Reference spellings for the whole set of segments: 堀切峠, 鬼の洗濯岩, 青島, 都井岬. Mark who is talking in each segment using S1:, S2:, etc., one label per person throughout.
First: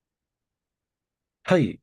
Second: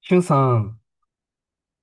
S1: しゅんさん、
S2: はい。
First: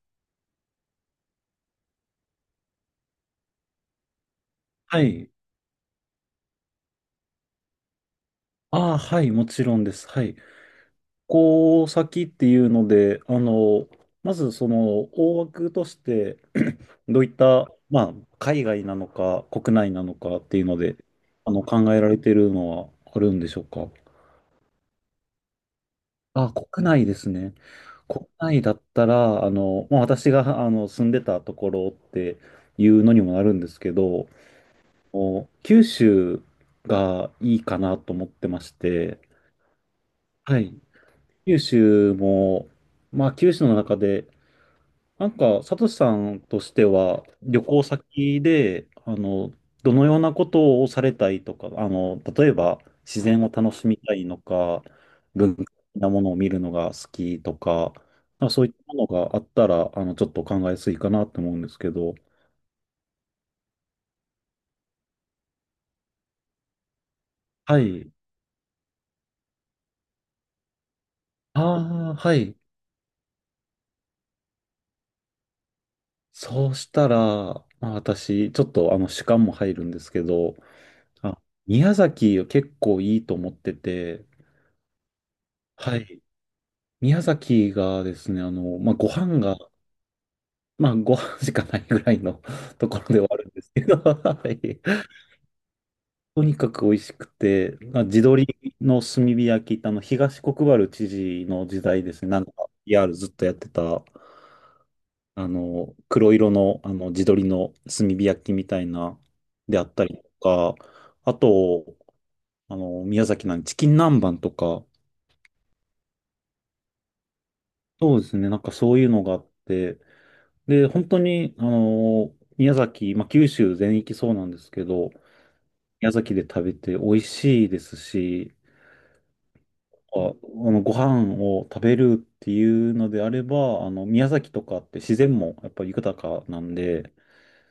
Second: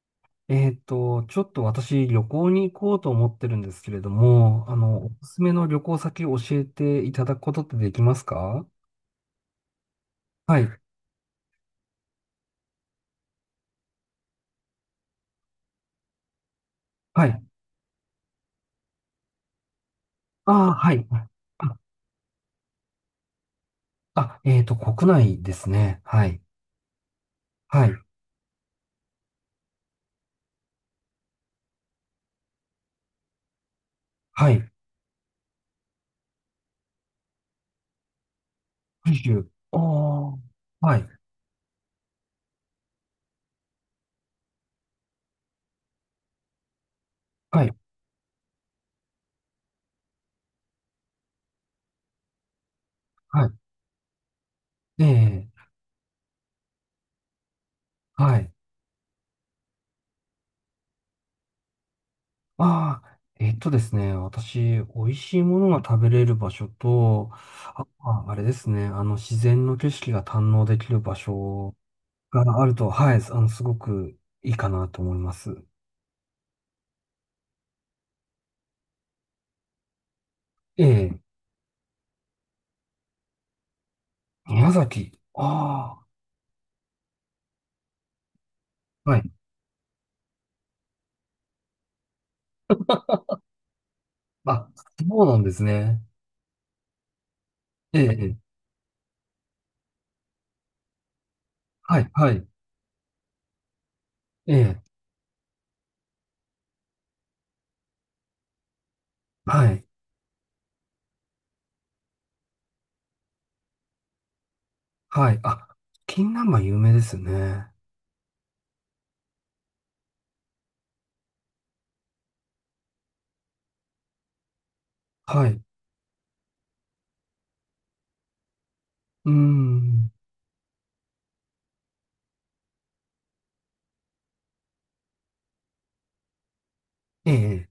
S1: ちょっと私旅行に行こうと思ってるんですけれども、
S2: は
S1: お
S2: い。
S1: すすめの旅行先を教えていただくことってできますか？
S2: ああ、はい。もちろんです。はい。
S1: はい。
S2: こう先っていうので、まずその大枠として、 ど
S1: は
S2: ういっ
S1: い。
S2: た、まあ、海外なのか国内なのかっ
S1: あ
S2: ていう
S1: あ、
S2: の
S1: は
S2: で、
S1: い。あ、
S2: 考えられているのはあるんでしょうか。
S1: 国内ですね。はい。
S2: あ、国内ですね。
S1: はい。
S2: 国内だったら、まあ、私が住んでたところっていうのにもなるんですけど、
S1: はい。
S2: お九州がいいかなと思ってまし
S1: 九
S2: て、
S1: 州。おー。
S2: はい。
S1: はい。
S2: 九州も、まあ九州の中で、なんか、サトシさんとしては、旅
S1: はい。
S2: 行先で、どのようなことをされたいとか、例えば、自然を
S1: は
S2: 楽しみたいのか、
S1: い。ええ、
S2: 文化的なものを見るのが好きとか、
S1: は
S2: なん
S1: い。
S2: かそういったものがあったら、ちょっと考えやすいかなと思うんですけど。
S1: ああ、ですね、私、美味しいものが食べれる場所と、
S2: は
S1: あ、
S2: い。
S1: ああれですね、自然の景色が堪能できる場所
S2: ああ、はい。
S1: があると、はい、すごくいいかなと思います。
S2: そうしたら、まあ、私、ちょっと、主観も入るんですけど、
S1: ええ、
S2: あ、宮崎結構いいと思ってて、
S1: 宮崎。
S2: は
S1: あ
S2: い。宮崎がですね、まあ、ご
S1: あ、はい。
S2: 飯が、まあ、ご飯しかないぐらいの ところではあるんですけど、は
S1: あ、
S2: い。
S1: そうなんですね。
S2: とにかく美味しくて、
S1: え
S2: ま
S1: え、
S2: あ、地
S1: ええ
S2: 鶏の炭火焼き、東国原知事の時
S1: は
S2: 代
S1: い、
S2: ですね、
S1: は
S2: な
S1: い。
S2: んか p ルずっとやってた、
S1: ええ、
S2: 黒色の、地鶏の炭火焼きみたいな、
S1: は
S2: であ
S1: い、
S2: ったりとか、あと、宮崎なんでチキン南蛮とか、
S1: はい。あ、金南蛮有名ですよね。
S2: そうですね。なんかそういうのがあって、で、本当に、宮崎、まあ、九州全域そうなんですけど、
S1: はい。
S2: 宮崎で食べて美味しいですし、
S1: うーん。
S2: あ、ご飯を食べるっていうのであれば、宮崎とかって自然もやっぱり豊かなんで、
S1: ええ、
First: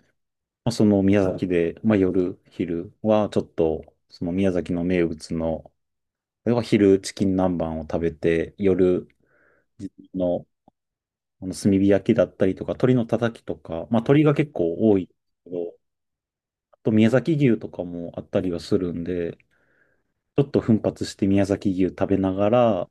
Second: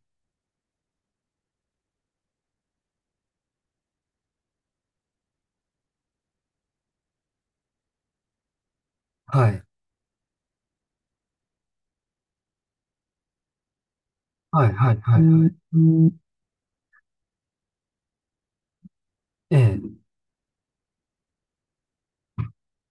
S2: まあ、その宮崎で、まあ、夜、昼はちょっと、その宮崎の名物の、例えば昼チキン南蛮を食べて、夜、
S1: はい。
S2: の炭火焼きだったりとか、鶏のたたきとか、まあ、鶏が結
S1: はい、
S2: 構
S1: は
S2: 多
S1: い、
S2: い
S1: はい、は
S2: けど、
S1: い。
S2: あと宮崎牛とかもあったりはするんで、
S1: ええ、
S2: ちょっと奮発して宮崎牛食べながら、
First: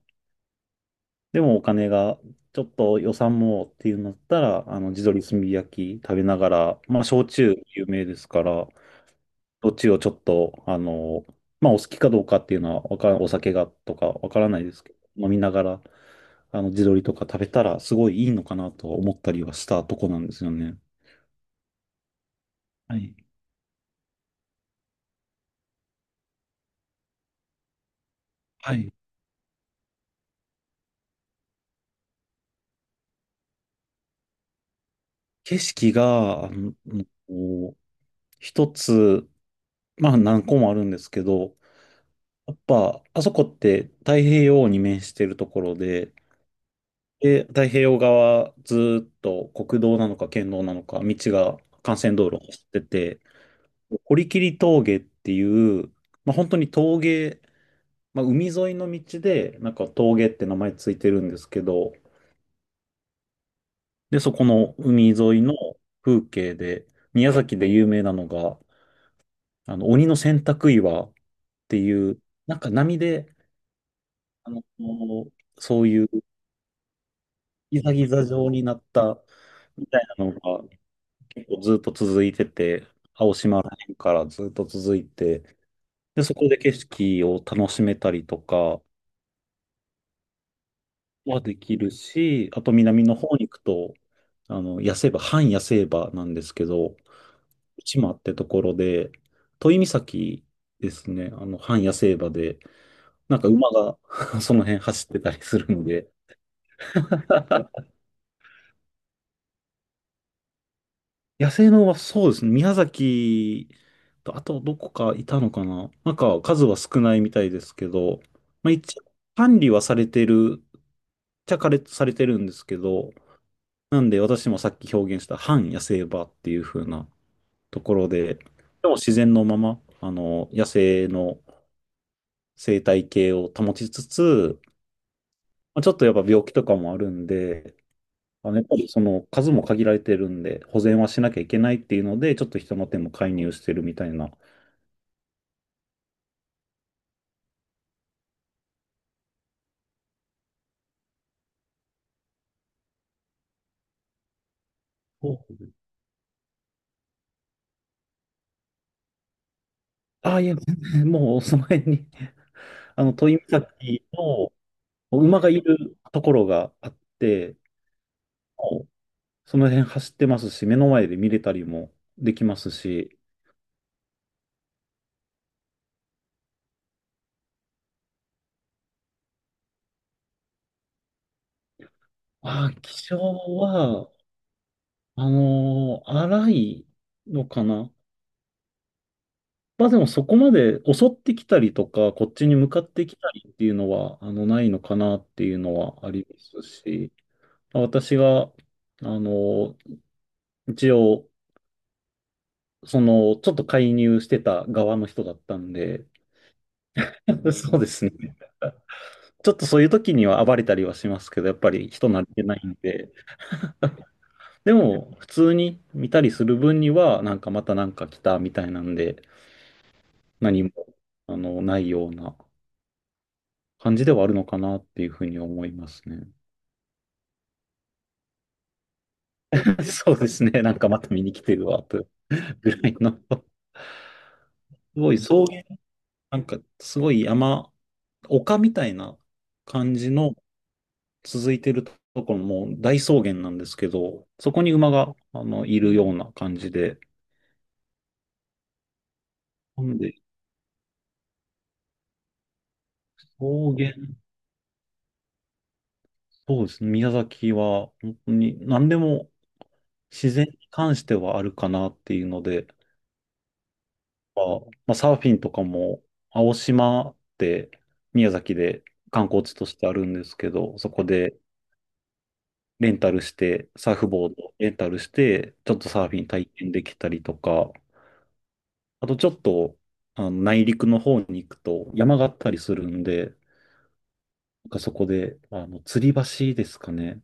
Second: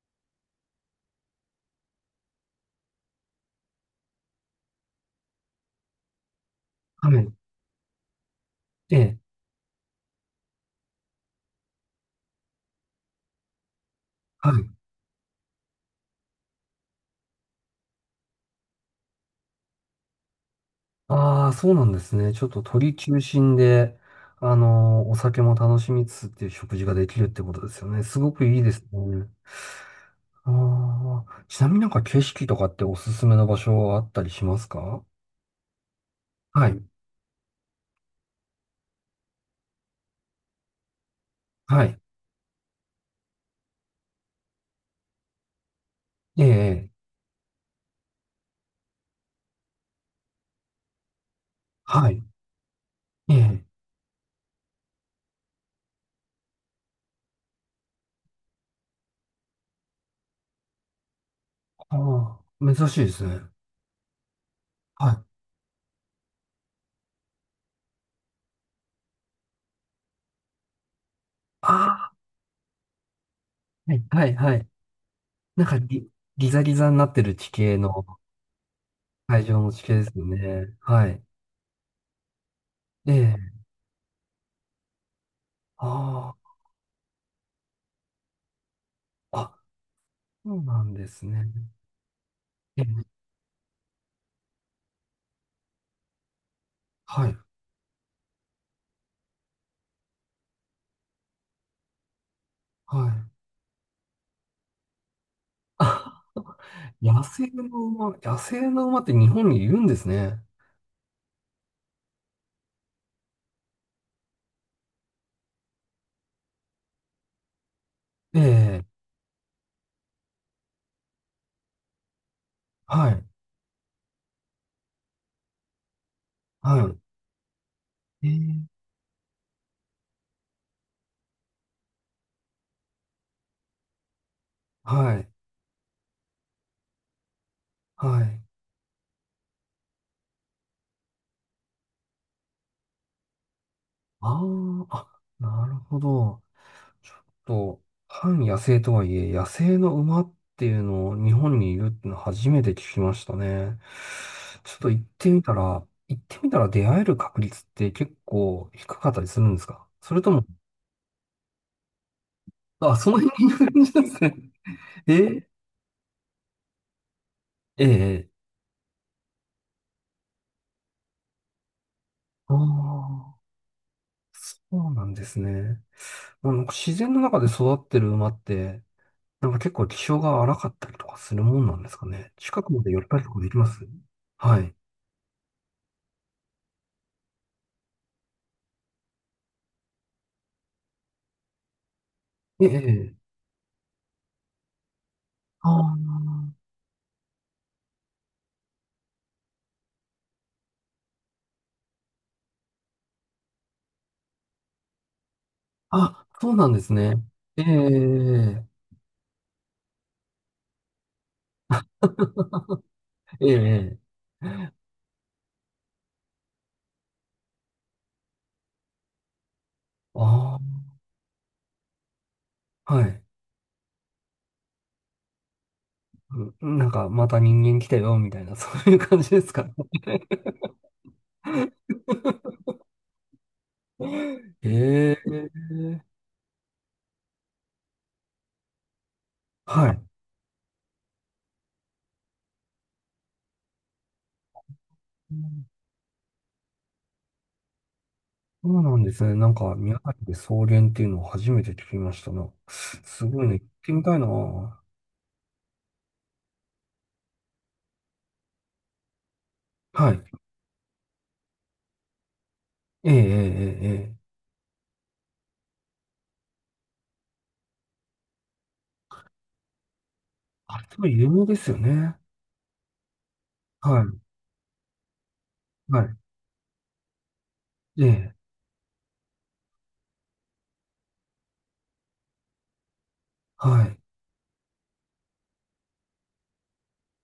S2: でもお金がちょっと予算もっていうのだったら、あの地鶏炭火焼き食べながら、まあ、
S1: は
S2: 焼
S1: い。
S2: 酎有名ですから、
S1: ええ、
S2: どっちをちょっと、まあ、お好きかどうかっていうのはわからん、お酒がとかわから
S1: は
S2: ない
S1: い。
S2: ですけど、飲みながら、地鶏とか食べたら、すごいいいのかなと思ったりはしたとこなんですよね。
S1: ああ、そうなんですね。ちょっと鳥
S2: はい。
S1: 中心で、お酒も楽しみつつっていう食事ができるってことですよね。すごくいいで
S2: は
S1: す
S2: い。
S1: ね。ああ、ちなみになんか景色とかっておすすめの場所はあったりしますか？
S2: 景色が、
S1: はい、
S2: こう一つ、まあ何個もあるんですけど、
S1: はい、
S2: やっぱ、あそこって太平洋に面してるところで、
S1: ええ、ええ
S2: で、太平洋側ずーっと国道なのか県道なのか、道が幹
S1: は
S2: 線
S1: い、
S2: 道路を走ってて、
S1: ええ、
S2: 堀切峠っていう、まあ本当に峠、まあ海沿いの道で、なんか峠って名前ついてるんですけど、
S1: ああ、珍しいですね。
S2: で、そこの
S1: は
S2: 海沿い
S1: い。
S2: の風景で、宮崎で有名なのが、鬼の洗濯岩ってい
S1: ああ、
S2: う、なんか波で、
S1: はい、はい、
S2: あ
S1: は
S2: の、
S1: い。なんか
S2: そういう
S1: ギザギザになってる地形
S2: ギザ
S1: の、
S2: ギザ状になった
S1: 海上の地
S2: み
S1: 形
S2: た
S1: で
S2: い
S1: すよ
S2: なのが
S1: ね。はい、
S2: 結構ずっと続いてて、
S1: ええ、
S2: からずっと続いて、で、そこ
S1: あ
S2: で景色を楽しめたりとか
S1: あ、あ、そうなんです
S2: は
S1: ね。
S2: できるし、あと
S1: え
S2: 南
S1: え、
S2: の方に行くと、野生場、半野生場なんですけど、
S1: はい、
S2: 内間ってところで、都井岬ですね、半野生場で、
S1: はい。
S2: なんか馬が その辺走ってたりする ので、
S1: あ、野生の 馬、野生の馬って日本にいるんですね。
S2: 野生のはそうですね。宮崎と、あとどこかいたのかな、なんか数は少ないみたいですけど、
S1: え
S2: まあ、
S1: え、
S2: 一応管理はされてる、っちゃかれされてるんですけ
S1: は
S2: ど、
S1: い、
S2: なんで私もさっき表現した反野生場っていう風
S1: は
S2: なところ
S1: い、え
S2: で、で
S1: え、
S2: も自然のまま、野生の生態系を保ちつつ、
S1: はい。
S2: まあ、ちょっとやっぱ病気とかもあるんで、
S1: はい。
S2: やっぱりその数も限られてるんで、保全はしなきゃいけないっていうので、ちょっと人の手も介入してるみたいな。
S1: あーあ、なるほど。ちょっと、半野生とはいえ、野生の馬っていうのを日本にいるっていうの初めて聞きましたね。ちょっと行って
S2: お、
S1: みたら、行ってみたら出会える確率って結構低かったりするんですか？それと
S2: ああ、
S1: も、
S2: いや、全然もう その辺に、
S1: あ、その
S2: 都井
S1: 辺にいる感じなん
S2: 岬
S1: ですね。
S2: の
S1: え
S2: 馬
S1: え
S2: がいるところがあって、
S1: ええ。
S2: もうその辺走ってますし、目の前で見れたりもでき
S1: あ
S2: ますし、
S1: あ、そうなんですね。まあなんか自然の中で育ってる馬って、なんか結構気性が荒かったりとかするもんなんですかね。近
S2: あ
S1: く
S2: あ、
S1: まで寄
S2: 気
S1: っ
S2: 象
S1: たりとかできます。
S2: は、
S1: はい。
S2: 荒いのかな。まあでもそこまで襲ってきたりとか、こっちに
S1: え
S2: 向かって
S1: え、え
S2: きた
S1: え
S2: りっていうのは、ないのかなっていうのはあり
S1: あ
S2: ますし、まあ私が、の、一応、その、ちょっと介入してた側の人だったんで、
S1: あ、あ、そうなんですね。ええ、
S2: そうですね。ちょっとそういう時には暴れたりはしますけど、やっぱり人慣れてないんで、
S1: ええ、ええ、
S2: でも、普通に見たりする分には、なんかまたなんか来たみたいなんで、何も、
S1: あ
S2: ないような
S1: あ、はい。
S2: 感じではあるのかなっていうふうに思いますね。
S1: うん。なんか、また人間来たよ、みたいな、そういう感じですかね。
S2: そうですね。なんかまた見に来てるわ、とぐらいの。すご
S1: え
S2: い草
S1: え、
S2: 原、なんかすごい山、丘みたいな
S1: は
S2: 感
S1: い。
S2: じの続いてるところも大草原なんですけど、そこに馬が、
S1: うん。
S2: いるような感じで。
S1: そうなんですね。なんか、
S2: なん
S1: 宮
S2: で、
S1: 崎で草原っていうのを初めて聞きましたな。すごいね。行っ
S2: 草
S1: て
S2: 原、
S1: みたいな。は
S2: そうですね。宮崎は本当に何でも自
S1: い。
S2: 然に関してはあるかなっていうので、
S1: ええ、ええ、ええ。ええ。
S2: は、まあ、サーフィンとかも、青島って宮崎で観光地としてあるんですけど、
S1: あ、
S2: そ
S1: す
S2: こ
S1: ごい有
S2: で
S1: 名ですよね。
S2: レンタルして、
S1: は
S2: サーフ
S1: い。
S2: ボードレンタルして、ちょっと
S1: は
S2: サーフィン体験できたりとか、
S1: い。ええ、
S2: あとちょっと内陸の方に行くと山があったりするんで、
S1: はい。
S2: なんかそこで吊り橋ですかね。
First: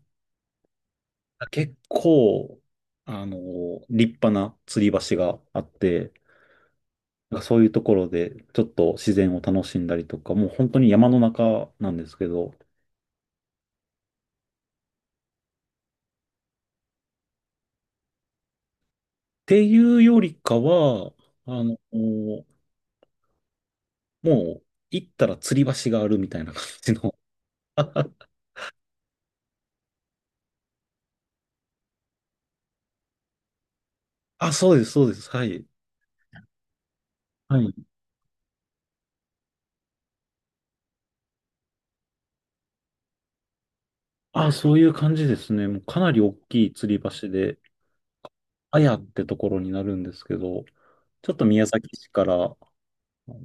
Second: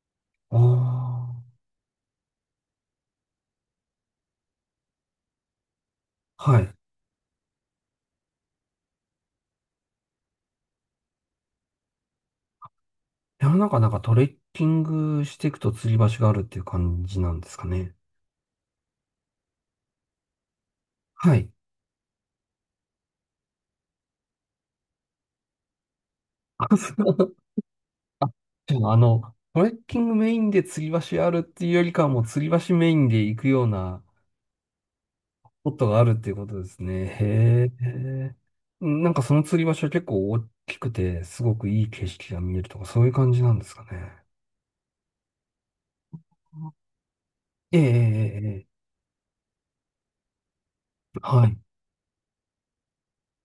S1: あ
S2: 結構、あの、立派な吊り橋があって、
S1: あ、はい。
S2: なんかそういうところで、ちょっと自然を楽しんだりとか、もう本当に山の中なんですけど、っ
S1: 山の中なんかトレッキングしていくと釣り橋があるっていう感じなんですかね。
S2: ていうよりかは、
S1: はい。
S2: もう行ったら吊り橋があるみたいな 感
S1: あ、そ
S2: じの。
S1: う。あ、 じゃあ、トレッキングメインで釣り橋あるっていうよりかはもう釣り橋メインで行くような
S2: あ、そうです、そうです。は
S1: ス
S2: い。
S1: ポットがあるっていうことですね。
S2: は
S1: へ
S2: い。
S1: え。なんかその釣り橋は結構大きくて、すごくいい景色が見えるとか、そういう感じなんですかね。
S2: あ、そういう感じですね。もうかなり大きい吊り橋で、
S1: ええ、ええ、ええ
S2: あやってところになるんですけど、ちょっ
S1: は
S2: と
S1: い。
S2: 宮崎市からの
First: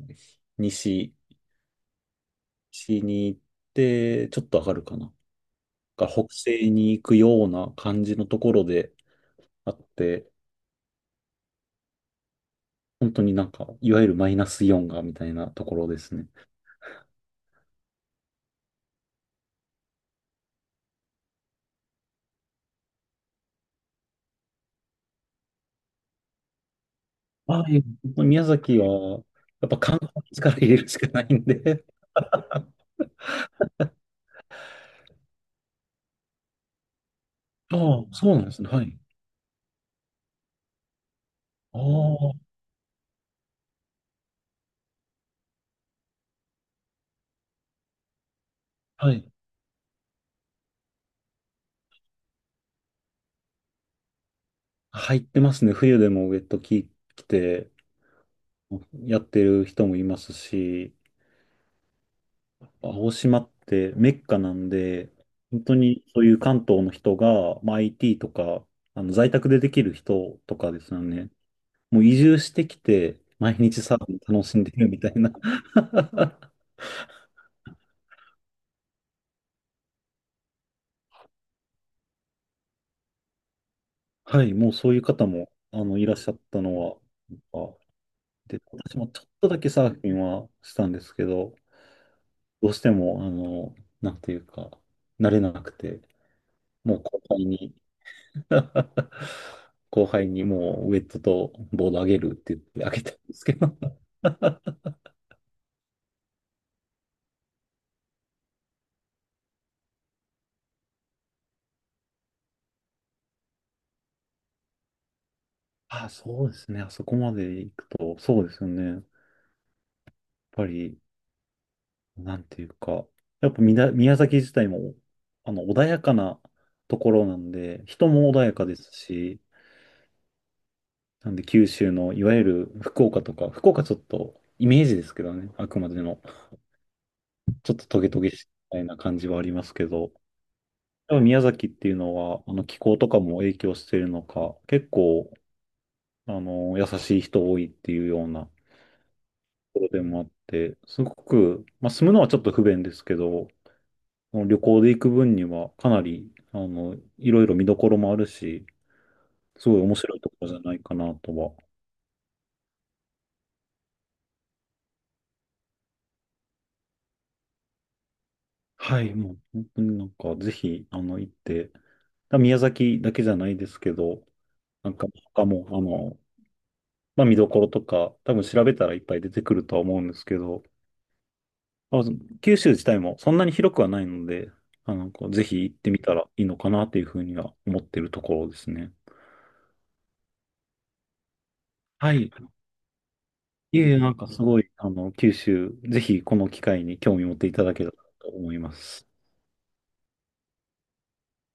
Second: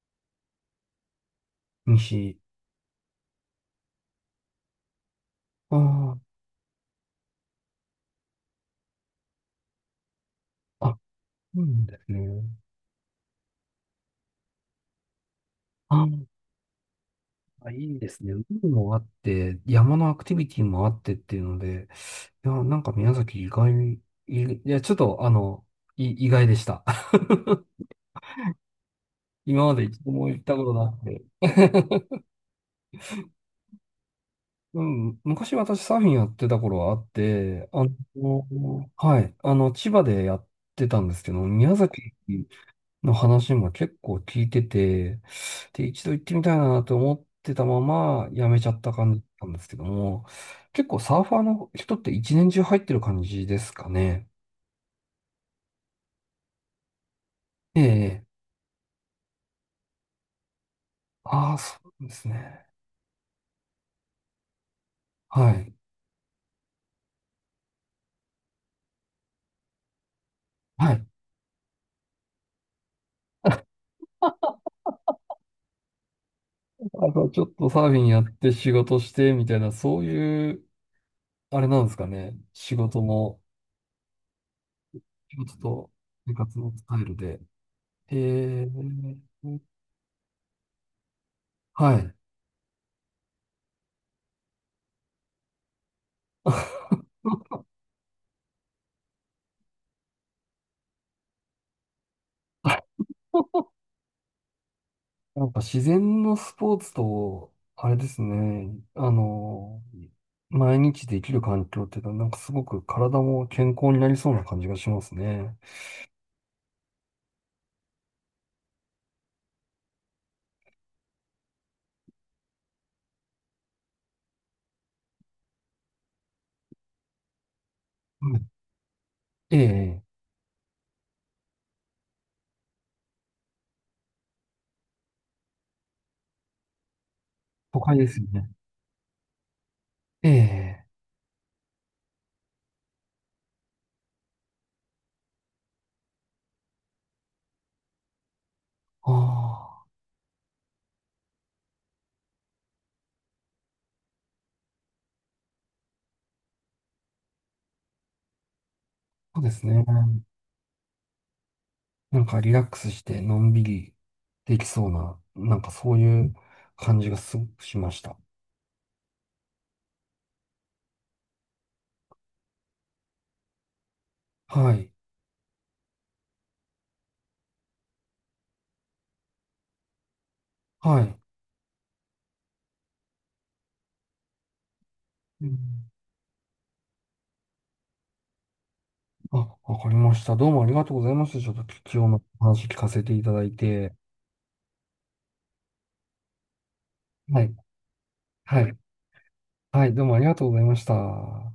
S2: 西、
S1: 西。
S2: 西に行って、ちょっと上がるかな。が
S1: あ
S2: 北西に行くような感じのところであって、
S1: あ、あ、うんですね。
S2: 本当になんか、いわゆるマイナスイオンがみたいなところで
S1: あ
S2: すね。
S1: あ、いいですね。海もあって、山のアクティビティもあってっていうので、いや、なんか宮崎意外に、いや、ちょっと、意外でした。
S2: はい。宮崎は、
S1: 今
S2: やっ
S1: ま
S2: ぱ
S1: で
S2: 観
S1: 一度
S2: 光
S1: も行
S2: に
S1: っ
S2: か
S1: た
S2: ら
S1: こ
S2: 入
S1: と
S2: れる
S1: な
S2: し
S1: く
S2: かな
S1: て。
S2: いんで。
S1: うん、昔私サーフィンやってた頃はあって、
S2: ああ、そうなんですね。はい。
S1: はい、千葉でやってたんですけど、宮
S2: あ
S1: 崎
S2: あ、
S1: の話も結構聞いてて、で、一度行ってみたいなと思ってたままやめちゃった
S2: は
S1: 感じ
S2: い。
S1: なんですけども、結構サーファーの人って一年中入ってる感じですかね。
S2: 入ってますね。冬でもウェット着て
S1: ええ、
S2: やってる人もいますし、
S1: ああ、そうですね。
S2: 青島ってメッカなんで、
S1: は
S2: 本
S1: い。
S2: 当にそういう関東の人が、まあ、IT とか、在宅でできる人とかで
S1: は
S2: すよ
S1: い。
S2: ね。もう移住してきて、毎日 サーフィン楽しんでるみたいな。
S1: あとちょっとサーフィンやって仕事してみたいな、そういう、あれなんですかね。仕事も、
S2: はい、もうそういう方
S1: 仕
S2: も、
S1: 事と
S2: いらっしゃ
S1: 生
S2: っ
S1: 活
S2: た
S1: の
S2: の
S1: スタ
S2: は、
S1: イルで。
S2: あ、で、
S1: ええ、
S2: 私もちょっとだけサーフィンはしたんですけど、
S1: はい。
S2: どうしても、なんていうか、慣れなくて、もう後輩 に 後輩にもうウェットとボードあげるって言ってあげたんですけど。
S1: なんか自然のスポーツと、あれですね、毎日できる環境っていうのは、なんかすごく体も健康になりそうな感じがしますね。
S2: あ、そうですね。あそこまで行くと、そうですよね。やっぱり、なんていうか、やっぱみな宮崎自体も、穏やかなところなんで、人
S1: う
S2: も穏
S1: ん。
S2: やかですし、
S1: ええ、
S2: なんで九州の、いわゆる福岡とか、福岡ちょっと、イメージですけどね、あくまでの、ちょっ
S1: 都
S2: と
S1: 会
S2: ト
S1: で
S2: ゲ
S1: す
S2: ト
S1: よ
S2: ゲしい
S1: ね。
S2: みたいな感じはありますけど、やっ
S1: ええ、
S2: ぱ宮崎っていうのは、気候とかも影響してるのか、結構、優しい人多いっていうようなと
S1: あ
S2: こ
S1: あ、
S2: ろでもあって、すごく、まあ、住むのはちょっと不便ですけど、あの旅行で行く分には、かなり、いろいろ見どころもあるし、
S1: そうです
S2: すごい
S1: ね。
S2: 面白いところじゃないかなとは。
S1: なんかリラックスしてのんびりできそうな、なんかそういう感じがすごくしました。
S2: はい、もう本当になんか、ぜひ、行って、宮崎だけじゃないですけど、
S1: はい、
S2: なんか他も、まあ、見どころとか、多分調べたらいっぱい出てくるとは思うんですけど、
S1: はい。
S2: まあ、九州自体もそんなに広くはないので、こうぜ
S1: うん。
S2: ひ行ってみたらいいのかなっていうふうには思ってるところですね。
S1: あ、わかりました。どうもありがとうございました。ちょっと貴重
S2: は
S1: な
S2: い。
S1: お話聞かせていただい
S2: いえい
S1: て。
S2: え、なんかすごい、九州、ぜひこの機会に興味持っ
S1: は
S2: てい
S1: い、
S2: ただけたらと思い
S1: は
S2: ま
S1: い。
S2: す。
S1: はい、どうもありがとうございました。